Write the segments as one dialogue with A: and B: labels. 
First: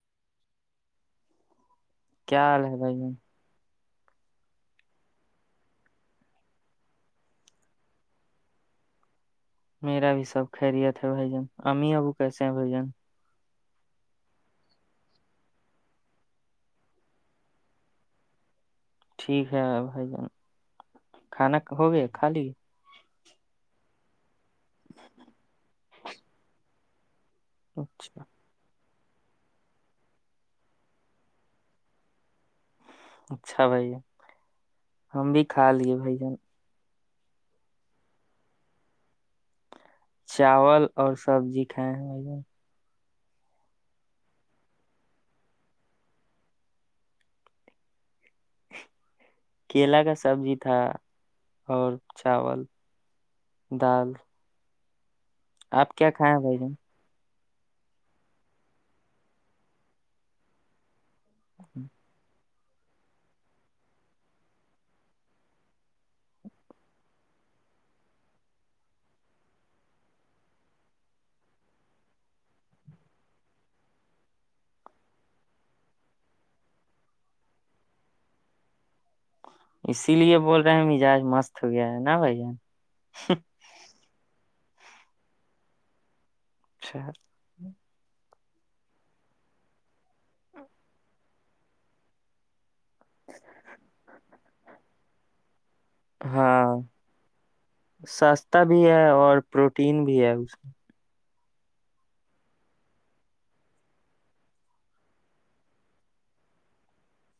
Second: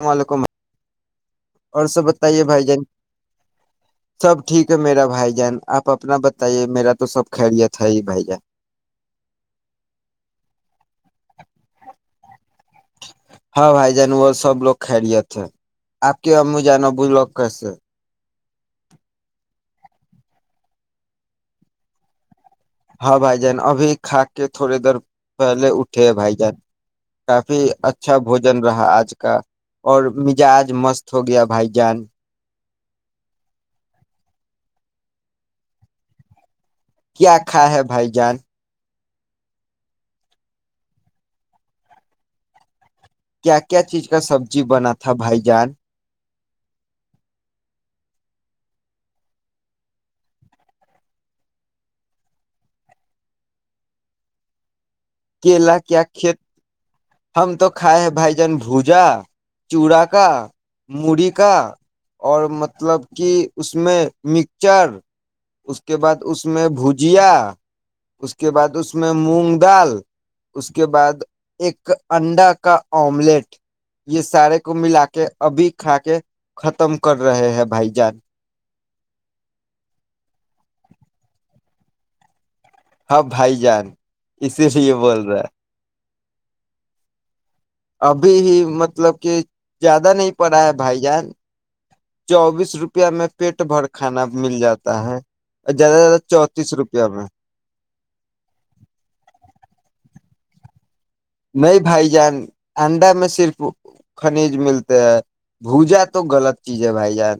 A: السلام علیکم اور سب
B: کیا
A: بتائیے
B: حال
A: بھائی
B: ہے
A: جان سب ٹھیک ہے میرا بھائی جان آپ اپنا بتائیے میرا تو سب خیریت ہے ہی بھائی جان
B: میرا بھی سب خیریت ہے بھائی جن امی ابو کیسے ہیں بھائی جن
A: ہاں بھائی جان وہ سب لوگ خیرییت تھے آپ کے ا جانا بول لو کیسے
B: ٹھیک ہے بھائی جان کھانا ہوگے خالی
A: ہاں بھائی جان ابھی کھا کے تھوڑی دیر پہلے اٹھے ہیں بھائی جان کافی اچھا بوجن رہا آج کا اور مزاج مست ہو گیا بھائی جان
B: اچھا بھائی ہم بھی کھا لیے بھائی جان
A: کیاکھھا ہے بھائی جان
B: چاول اور سبزی کھائے ہیں
A: کیا کیا چیز کا سبزی بنا تھا بھائی جان
B: کیلا کا سبزی تھا اور چاول دال
A: کیلا
B: آپ
A: کیا
B: کھائے
A: کت
B: ہیں بھائی جان
A: ہم تو کھائے ہیں بھائی جان بھجا چوڑا کا مڑی کا اور م مطلب کہ اس میں مکچر اس کے بعد اس میں بھجیا اس کے بعد اس میں مونگ دال اس کے بعد ایک انڈا کا آملیٹ یہ سارے کو ملا کے ابھی کھا کے ختم کر رہے ہیں بھائی جان
B: اسی لیے بول رہے ہیں مزاج مست ہو گیا ہے نا بھائی جان
A: ہاں بھائی جان اسی لیے یہ بول رہا ہے
B: [inaudible]
A: ابھی ہی مطلب کہ زیادہ نہیں پڑا ہے بھائی جان چوبیس روپیہ میں پیٹ بھر کھانا مل جاتا ہے زیادہ سے زیادہ
B: ہاں
A: چونتیس روپیہ میں
B: سستا بھی ہے اور پروٹین بھی ہے [inaudible]
A: نہیں بھائی جان انڈا میں صرف خنیج ملتے ہے بھوجا تو غلط چیز ہے بھائی جان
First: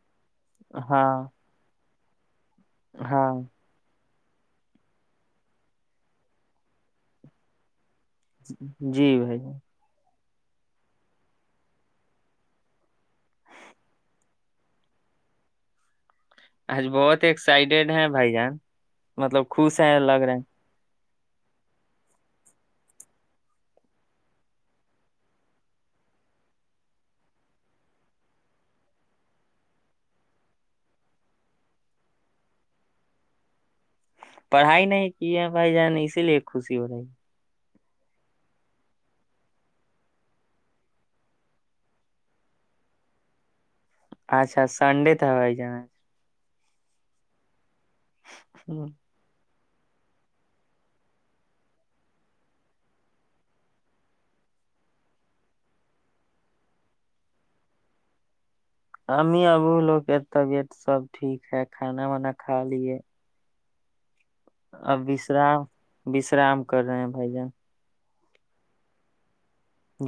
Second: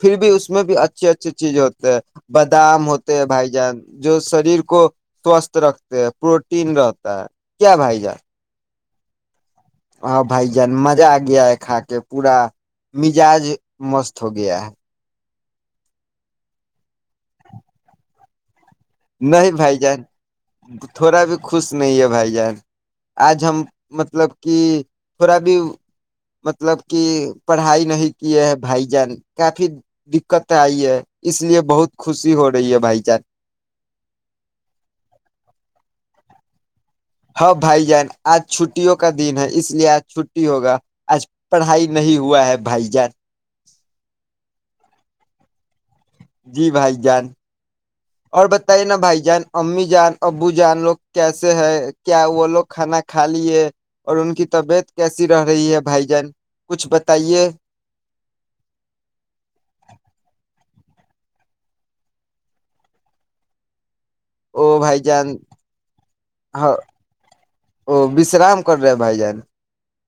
A: پھر بھی اس میں بھی
B: ہاں
A: اچھی اچھی چیزیں ہوتی ج بادام ہوتے ہیں
B: ہاں
A: بھائی جان جو شریر کو سوستھ رکھتے ہیں پروٹین رہتا ہے کیا بھائی جار
B: جی بھائی ج
A: ہاں بھائی جان مزہ آ گیا ہے کھا کے پورا مزاج مست ہو گیا ہے
B: اچج بہت ایکسائٹیڈ ہیں بائی جان مطلب
A: نہیں بھائی
B: خوش ہیں
A: جان
B: لگ رہے ہیں
A: تھوڑا بھی خوش نہیں ہے بھائی جان آج ہم مطلب کہ تھوڑا بھی مطلب کہ پڑھائی نہیں کیے ہیں بھائی جان کافی دقت آئی ہے اس لیے بہت خوشی ہو رہی ہے بھائی جان
B: پڑھائی نہیں کی ہے بھائی جان اسی لیے خوش ی ہو رہائی
A: ہاں بھائی جان آج چھٹیوں کا دن ہے اس لیے آج چھٹی ہوگا آج پڑھائی نہیں ہوا ہے بھائی جان
B: تا ہو جنا
A: جی بھائی جان اور بتائیے
B: ہوں
A: نا بھائی جان امی جان ابو جان لوگ کیسے ہے کیا وہ لوگ کھانا کھا لیے اور ان کی طبیعت کیسی رہ رہی ہے بھائی جان کچھ بتائیے
B: امی ابو لوگ کے طبیعت سب ٹھیک ہے کھانا وانا کھا لیے
A: او بھائی جان
B: ابشرام وشرام کر رہے ہیں بھائی جان
A: تو وشرام کر رہے ہیں بھائی جان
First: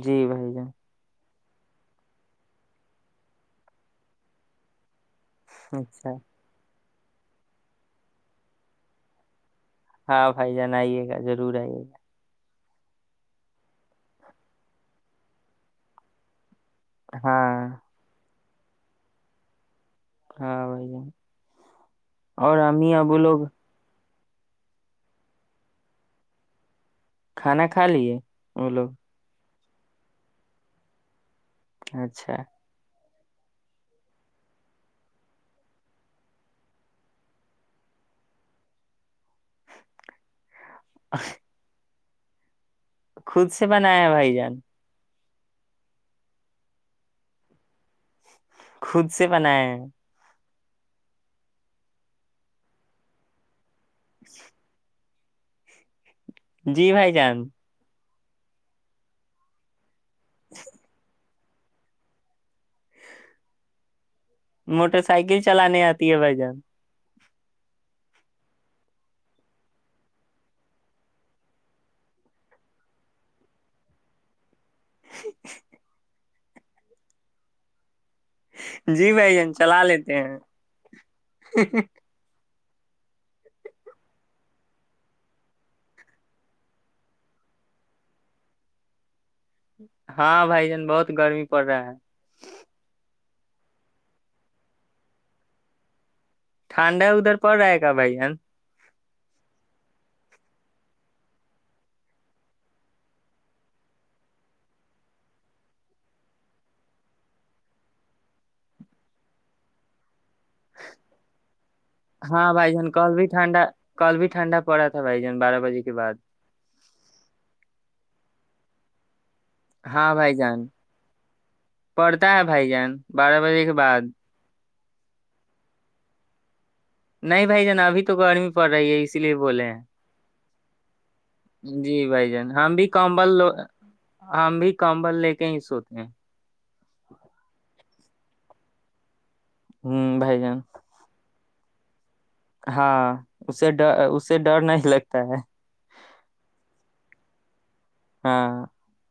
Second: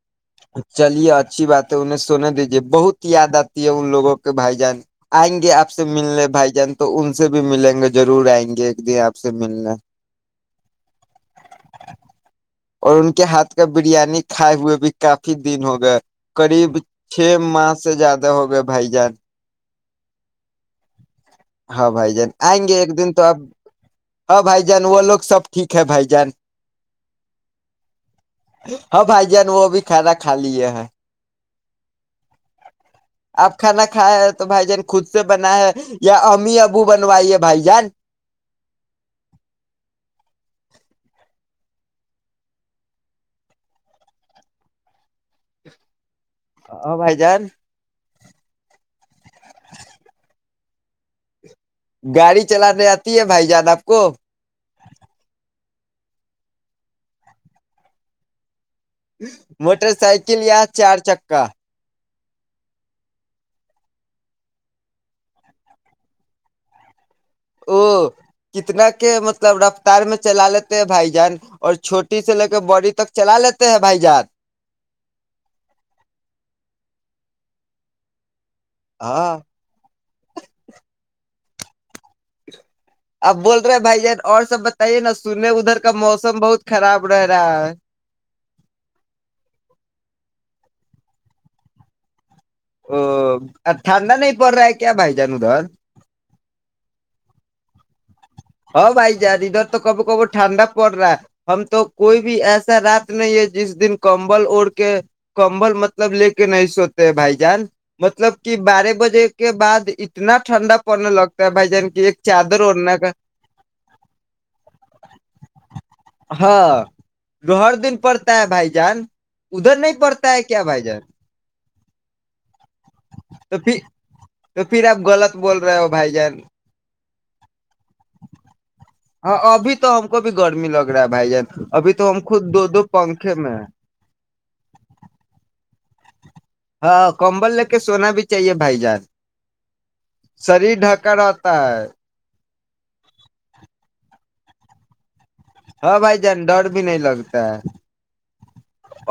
B: جی بھائی جان
A: چلیے اچھی بات ہے انہیں سنے دیجے بہت یاد آتی ہے ان لوگوں کے بھائی جان آئیں گے آپ سے
B: اچھا
A: ملنے بھائی جان تو ان سے بھی ملیں گے ضرور آئیں گے ایک دن آپ سے ملنا
B: ہاں بھائی جان آئیے گا ضرور آئیے گا
A: اور ان کے ہاتھ کا بریانی کھائے ہوئے بھی کافی دن ہو گیا قریب چھ
B: ہاں
A: ماہ سے زیادہ ہو گئے بھائی جان
B: ہاں بھائی جان
A: ہاں بھائی جان
B: اور
A: آئیں گے ایک
B: امی
A: دن
B: ابو
A: تو آپ
B: لوگ
A: ہاں بھائی جان وہ لوگ سب ٹھیک ہے بھائی جان
B: کھانا کھا لیے وہ لوگ
A: ہاں بھائی جان وہ بھی کھدا کھا لیے ہے
B: اچھا
A: آپ کھانا کھائے ہے تو بھائی جان خود سے بنا ہے یا امی ابو بنوائیے بھائی جان
B: [unintelligible] خود سے ب ن ہے بھائی جان
A: ہاں بھائی جان
B: خود سے بناائے
A: گاڑی چلانے آتی ہے بھائی جیادہ ک
B: جی بھائی جان
A: م [unintelligible] موٹر سائکل یا چار چک ککا [unintelligible]
B: موٹر سائیکل چلانے آتی ہے بھائی جان
A: او کتنا کے مطلب رفتار میں چلا لیتے ہیں بھائی جان اور چھوٹی سے لے کے بڑی تک چلا لیتے ہیں بھائی جان
B: [unintelligible] جی بھائی
A: ہاں
B: جین چلا لیتے ہیں [unintelligible]
A: اب بول رہے بھائی جان اور سب بتائیے نا سننے ادھر کا موسم بہت خراب رہ رہا ہے
B: ہاں بھائی جان بہت گرمی پڑ رہا ہے
A: ا ٹھنڈا نہیں پڑ رہا ہے کیا بھائی جان در
B: ٹھانڈا ادھر پڑ رہ ہے بھائیین
A: ہ بھائی جان ادھر تو کبھی کبھی ٹھنڈا پڑ رہا ہے ہم تو کوئی بھی ایسا رات نہیں ہے جس دن کمبل اوڑ کے کمبل مطلب لے کے نہیں سوتے ہیں بھائی جان مطلب کہ بارہ بجے کے بعد اتنا ٹھنڈا پڑنے لگتا ہے بھائی جان کی ایک
B: ہاں
A: چادر
B: بھائی جان
A: اڑنے کا
B: کل بھی ٹھنڈا کل بھی ٹھنڈا پڑا تھا بھائی جان بارہ بجے کے بعد
A: جو ہر دن پڑتا ہے بھائی جان ادھر نہیں
B: ہاں
A: پڑتا
B: بھائی
A: ہے کیا
B: جان
A: بھائی
B: پڑھتا ہے بھائی جان بارہ
A: تو
B: بجے کے
A: پھر
B: بعد
A: تو پھر آپ غلط بول رہے ہو بھائی جان
B: نہیں بھائی جا ابھی تو گرمی پڑ رہی ہے اسی لیے
A: ہاں
B: بولے
A: ابھی
B: ہیں
A: تو ہم کو بھی گرمی لگ رہا ہے بھائی جان ابھی
B: جی
A: تو ہم
B: بھائی جان
A: خود دو
B: ہم
A: دو
B: بھی
A: پنکھے
B: کمبلو
A: میں ہیں.
B: ہم بھی کمبل لے کے ہی سوتے ہیں
A: ہاں کمبل لے کے سونا بھی چاہیے بھائی جان
B: ہ بھائی جان
A: شریر ڈھکا رہ ہ [unintelligible]
B: ہاں اسے ڈ اس اس سے ڈر نہیں لگتا ہے
A: ہاں بھائی جان ڈر بھی نہیں لگتا ہے
B: ہاں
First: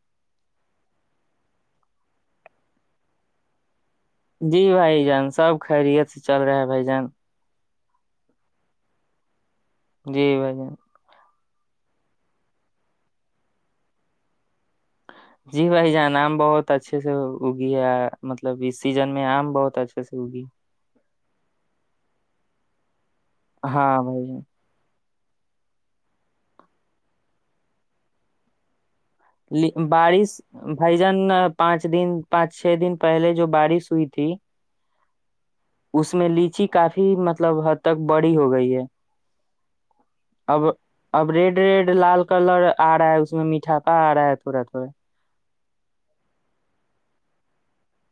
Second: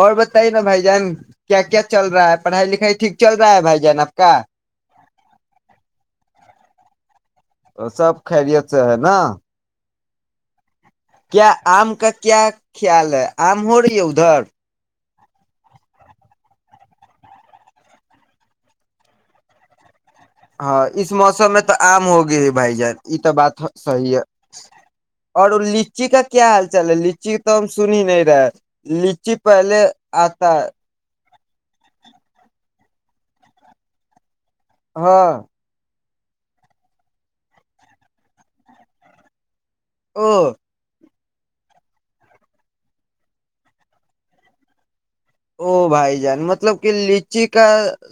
A: اور بتائیے نا بھائی جان کیا کیا چل رہا ہے پڑھائی لکھائی ٹھیک چل رہا ہے بھائی جان اب
B: جی بھائی جان سب خیریت سے چل رہا ہے بھائی جان
A: اور سب خیریت سے ہے نا
B: جی بھائی جان
A: کیا آم کا کیا خیال ہے آم ہو رہی ہے ادھر
B: جی بھائی جان آم بہت اچھے سے اگی ہے مطلب اس سیزن میں آم بہت اچھا کیسے ہوگی
A: ہاں اس موسم میں تو آم ہو گئے ہی بھائی جان یہ تو بات
B: ہاں
A: صی ہے
B: بھائی جان
A: اور لچی کا کیا حال چال ہے لچی کا تو ہم سن ہی نہیں رہے پہلے
B: بارش
A: آتا ہے
B: بیجن پانچ دن پانچ چھ دن پہلے جو بارش ہوئی تھی
A: ہاں
B: اس میں لیچی کافی مطلب حد تک بڑی ہو گئی ہے
A: ا [unintelligible]
B: اب اب ریڈ ریڈ لال کلر آ رہا ہے اس میں میٹاپا آ رہا ہے تھوڑا تھوڑا
A: او بھائی جان مطلب کہ لچی کا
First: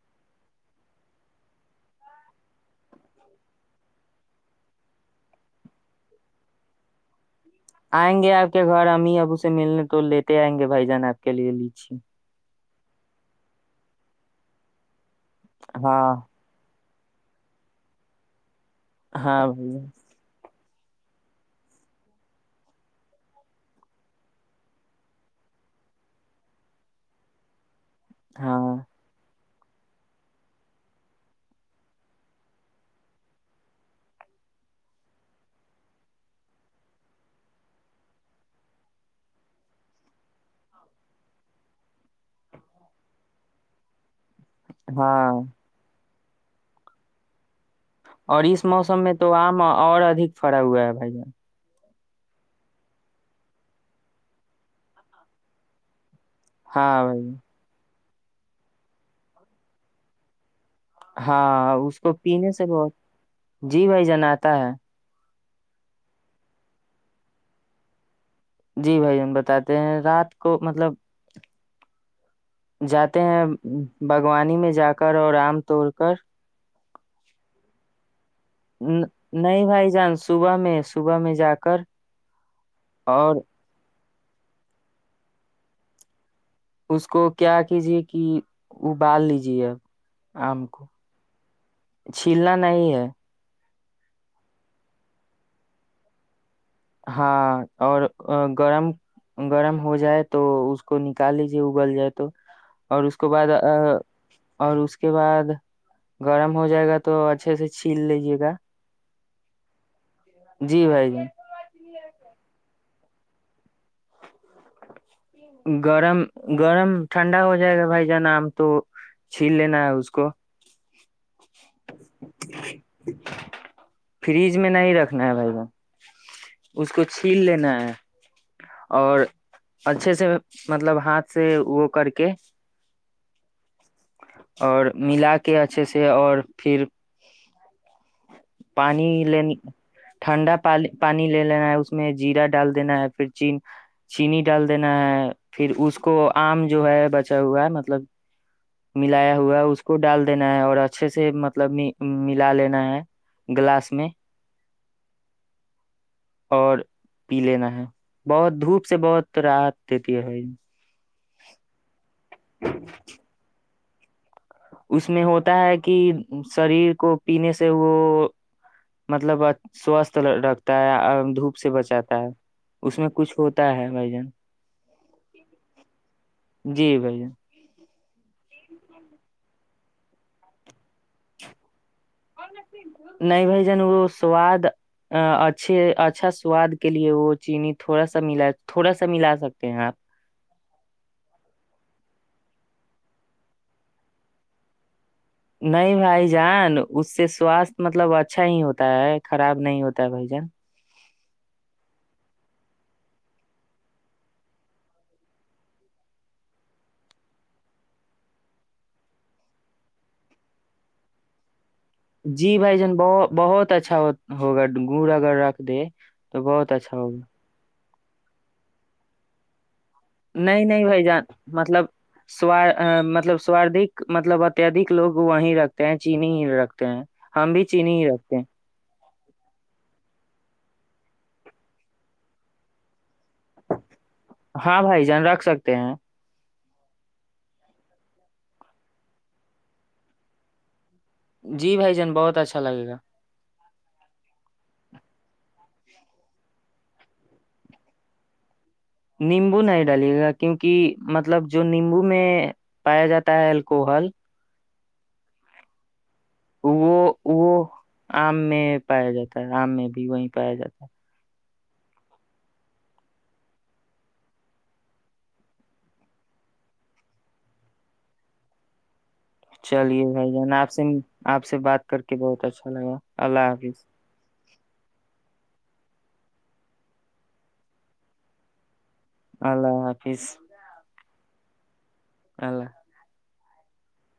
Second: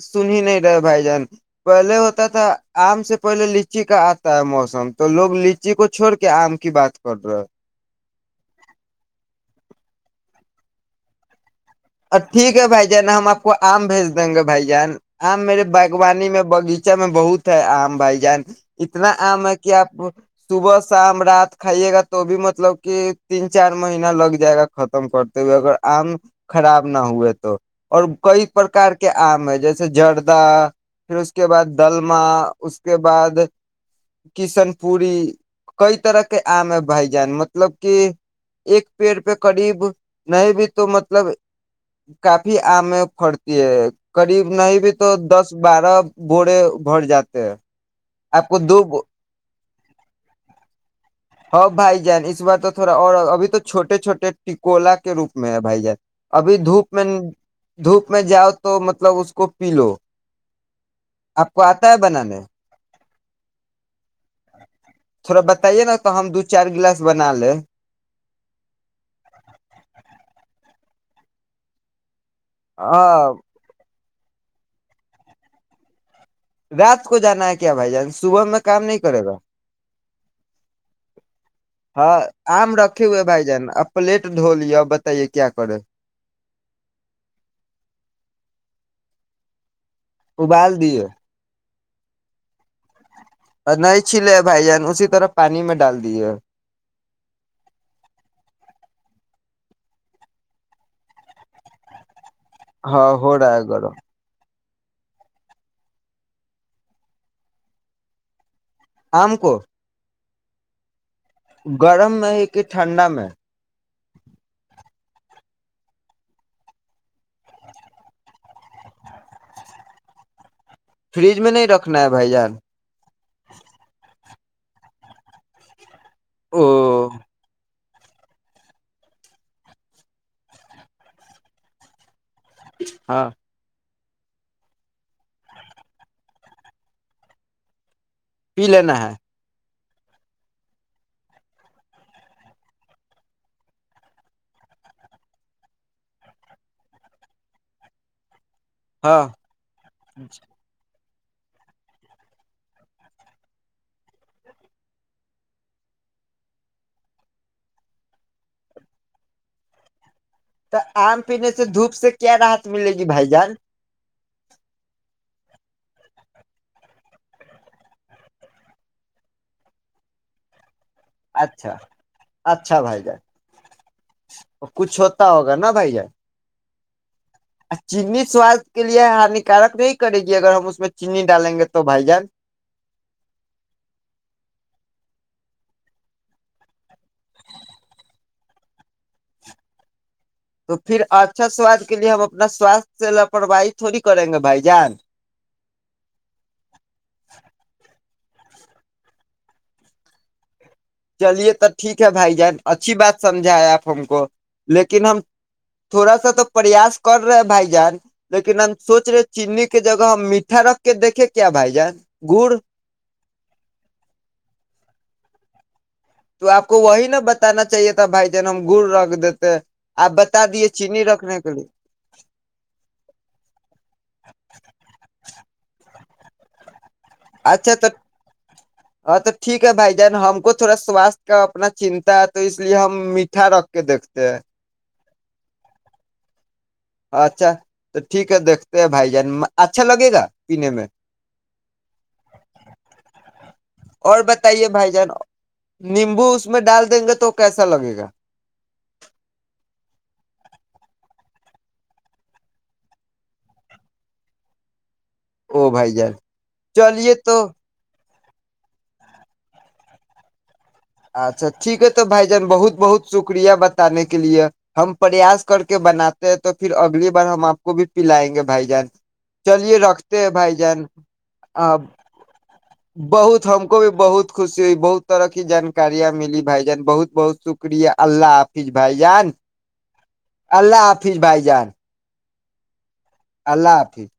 A: سن ہی نہیں رہے بھائی جان پہلے ہوتا تھا آم سے پہلے لچی کا آتا ہے موسم تو لوگ لچی کو چھوڑ کے آم کی بات کر رہے
B: آئیں گے آپ کے گھر امی ابو سے ملنے تو لیتے آئیں گے بھائی جان آپ کے لیے لی
A: ا ٹھیک ہے بھائی نا ہم آپ کو آم بھیج دیں گے بھائی جان آ میرے
B: ہاں
A: باغبانی میں بغیچہ اچ میں بہت ہے عام بھائی جان اتنا
B: ہاں
A: آم ہے
B: بھائی
A: کہ
B: جان
A: آپ صبح شام رات کھائیے گا تو بھی مطلب کہ تین چار مہین لگ جائے گا ختم کرتے ہوئے اگر آم خراب نہ ہوئے تو اور کئی
B: ہاں
A: پرکار کے آم ہے جیسے جردہ پھر اس کے بعد دلمہ اس کے بعد کشن پوری کئی طرح کے آم ہے بھائی جان مطلب کہ ایک پیڑ پہ قریب نہیں بھی تو م مطلب کافی آم میں پڑتی ہے قریب نہیں بھی تو
B: ہاں
A: دس بارہ بورے بھر جاتے ہیں
B: اور
A: آپ کو
B: اس
A: دو
B: موسم
A: ب...
B: میں تو آم اور ادک فھرا ہوا ہے بھائی جان
A: ج اس بار تو تھوڑا اور ابھی تو چوٹے چھوٹے ٹکولا کے روپ میں ہے بھائی جان ابھی دھوپ
B: ہاں
A: میں
B: بھائی
A: دھپ میں جاؤ تو مطلب اس کو پی لو آپ
B: ہاں
A: آتا ہے
B: اس کو
A: بنانے
B: پینے سے بہت جی بھائی جن آاتتا ہے
A: تھوڑا بتائیے نا تو ہم دو چار گلاس بنا لیں
B: جی بھائی ہم بتاتے ہیں رات کو مطلب جاتے
A: ہاں
B: ہیں باوانی میں جا کر اور آم توڑ کر
A: رات کو جانا ہے کیا بھائی جان صبح میں کام نہیں کرے گا
B: بھائی جان صبح میں صبح میں جا کر
A: ہاں آم رکھے ہوئے
B: اور
A: بھائی جان اب پلیٹ ڈھو لیا بتائیے کیا کرے
B: اس کو کیا کیجیے کہ ابال لیجیے اب آم
A: ابال
B: کو
A: دیے
B: چھیلنا نہیں ہے
A: اور نہیں چھلے بھائی جان اسی طرح پانی میں ڈال دیے
B: ہاں اور گرم گرم ہو جائے تو اس کو نکال لیجیے اگل جائے تو اور
A: ہاں
B: اس کو
A: ہو
B: بعد
A: رہا ہے گھر
B: اور اس کے بعد گرم ہو جائے گا تو اچھے سے چھیل لیجیے گا
A: آم کو
B: جی بھائی جی
A: گرم میں ہے کہ ٹھنڈا میں
B: گرم گرم ٹھنڈا ہو جائے گا بھائی جانا آم تو چھیل لینا ہے اس کو
A: فریج میں نہیں رکھنا ہے بھائی ار
B: فریج میں نہیں رکھنا ہے بھائییا
A: او
B: اس کو چھیل لینا ہے اور اچھے سے مطلب ہاتھ سے وہ کر کے
A: ہاں
B: اور ملا کے اچھے سے اور پھر
A: پی لینا
B: پانی
A: ہے
B: لین ٹھنڈا پانی لے لینا ہے اس میں زیرہ ڈال دینا ہے پھر چین چینی ڈال دینا ہے پھر اس کو آم جو ہے بچا ہوا ہے مطلب
A: ہاں
B: ملایا ہوا ہے اس کو ڈال دینا ہے اور اچھے سے مطلب ملا لینا ہے گلاس میں اور پی لینا ہے بہت دھوپ سے بہت رات دیتے پی ہو
A: تو آم پینے سے دھوپ سے کیا راحت ملے گی بھائی جان
B: اس میں ہوتا ہے کہ شریر کو پینے سے وہ مطلب سوستھ رکھ
A: اچھا اچھا
B: اس
A: بھائی
B: میں
A: جان
B: کچھ ہوتا ہے بھائی جان
A: کچھ ہوتا ہوگا نا بھائی جان
B: جی بھائی
A: چیننی سواست کے لیے ہانیکارک نہیں کرے گی اگر ہم اس میں چینی ڈالیں گے تو بھائی جان
B: نہیں بھائی جان وہ سواد اچھے اچھا سواد کے لیے وہ چینی تھوڑا سا ملا تھوڑا سا ملا سکتے ہیں آپ
A: تو پھر اچھا سواد کے لیے ہم اپنا سوست سے لاپرواہی تھوڑی کریں گے بھائی جان
B: نہیں بھائی جان اس سے سواستھ مطلب اچھا اچھا ہی ہوتا ہے خراب نہیں ہوتا ہے بھائی جان
A: چلیے تو ٹھیک ہے بھائی جان اچھی بات سمجھائے آپ ہم کو لیکن ہم تھوڑا سا تو پریاس کر رہے ہیں بھائی جان لیکن ہم سوچ رہے چیننی کے جگہ ہم میٹھا رکھ کے دیکھے کیا بھائی جان گڑ
B: جی بھائی جان بت بہت اچھا ہوگا گورا گا د
A: تو آپ کو وہی بنانا چاہیے تھا۔ ب بھائی جن ہم گڑ رکھ دیتے آپ بتا
B: نہیں
A: دیے
B: نہیں بھائی
A: چینی
B: جان
A: رکھنے کے لیے
B: مطلب سار مطلب سواردک مطلب اتیہدک لوگ وہیں رکھتے تینچی نہیں رکھتا ہیں ہم بھی
A: اچھا تو
B: چینی ہی رکھتے ہیں
A: ہاں تو ٹھیک ہے بھائی جان ہم کو تھوڑا سوستھ کا اپنا چنتا ہے تو اس لیے ہم اھا رکھ کے دیکھتے ہیں
B: ہاں بھائی رکھ سکتے ہیں
A: اچھا تو ٹھیک ہے دیکھتے ہیں بھائی جان اچھا لگے گا پینے میں
B: جی بھائی جان بہت اچھا لگے گا
A: اور بتائیے بھائی جان نیمبو اس میں ڈال دیں گے تو کیسا لگے گا
B: نیمبو نہیں ڈالے گا کیونکہ مطلب جو نیمبو میں پایا جاتا ہے الکوہل
A: او بھائی جال چلیے
B: وہ
A: تو
B: وہ آم میں پایا جاتا ہے آم میں بھی وہیں پایا جاتا ہے
A: اچھا ٹھیک ہے تو بھائی جان بہت بہت شکریہ بتانے کے لیے ہم پریاس کر کے بناتے ہیں تو پھر اگلی بار ہم آپ کو بھی پلائیں گے بھائی جان
B: چلیے بھائی جان آپ سے آپ سے بات کر کے بہت اچھا لگا
A: بہت
B: اللہ
A: ہم کو
B: حافظ
A: بھی بہت خوشی ہوئی بہت طرح کی جان ں ملی بھائی جان بہت بہت شکریہ اللہ حافظ بھائی جان
B: اللہ حافظ
A: اللہ آپ خوش بھائی جان
B: اللہ
A: اللہ حافظ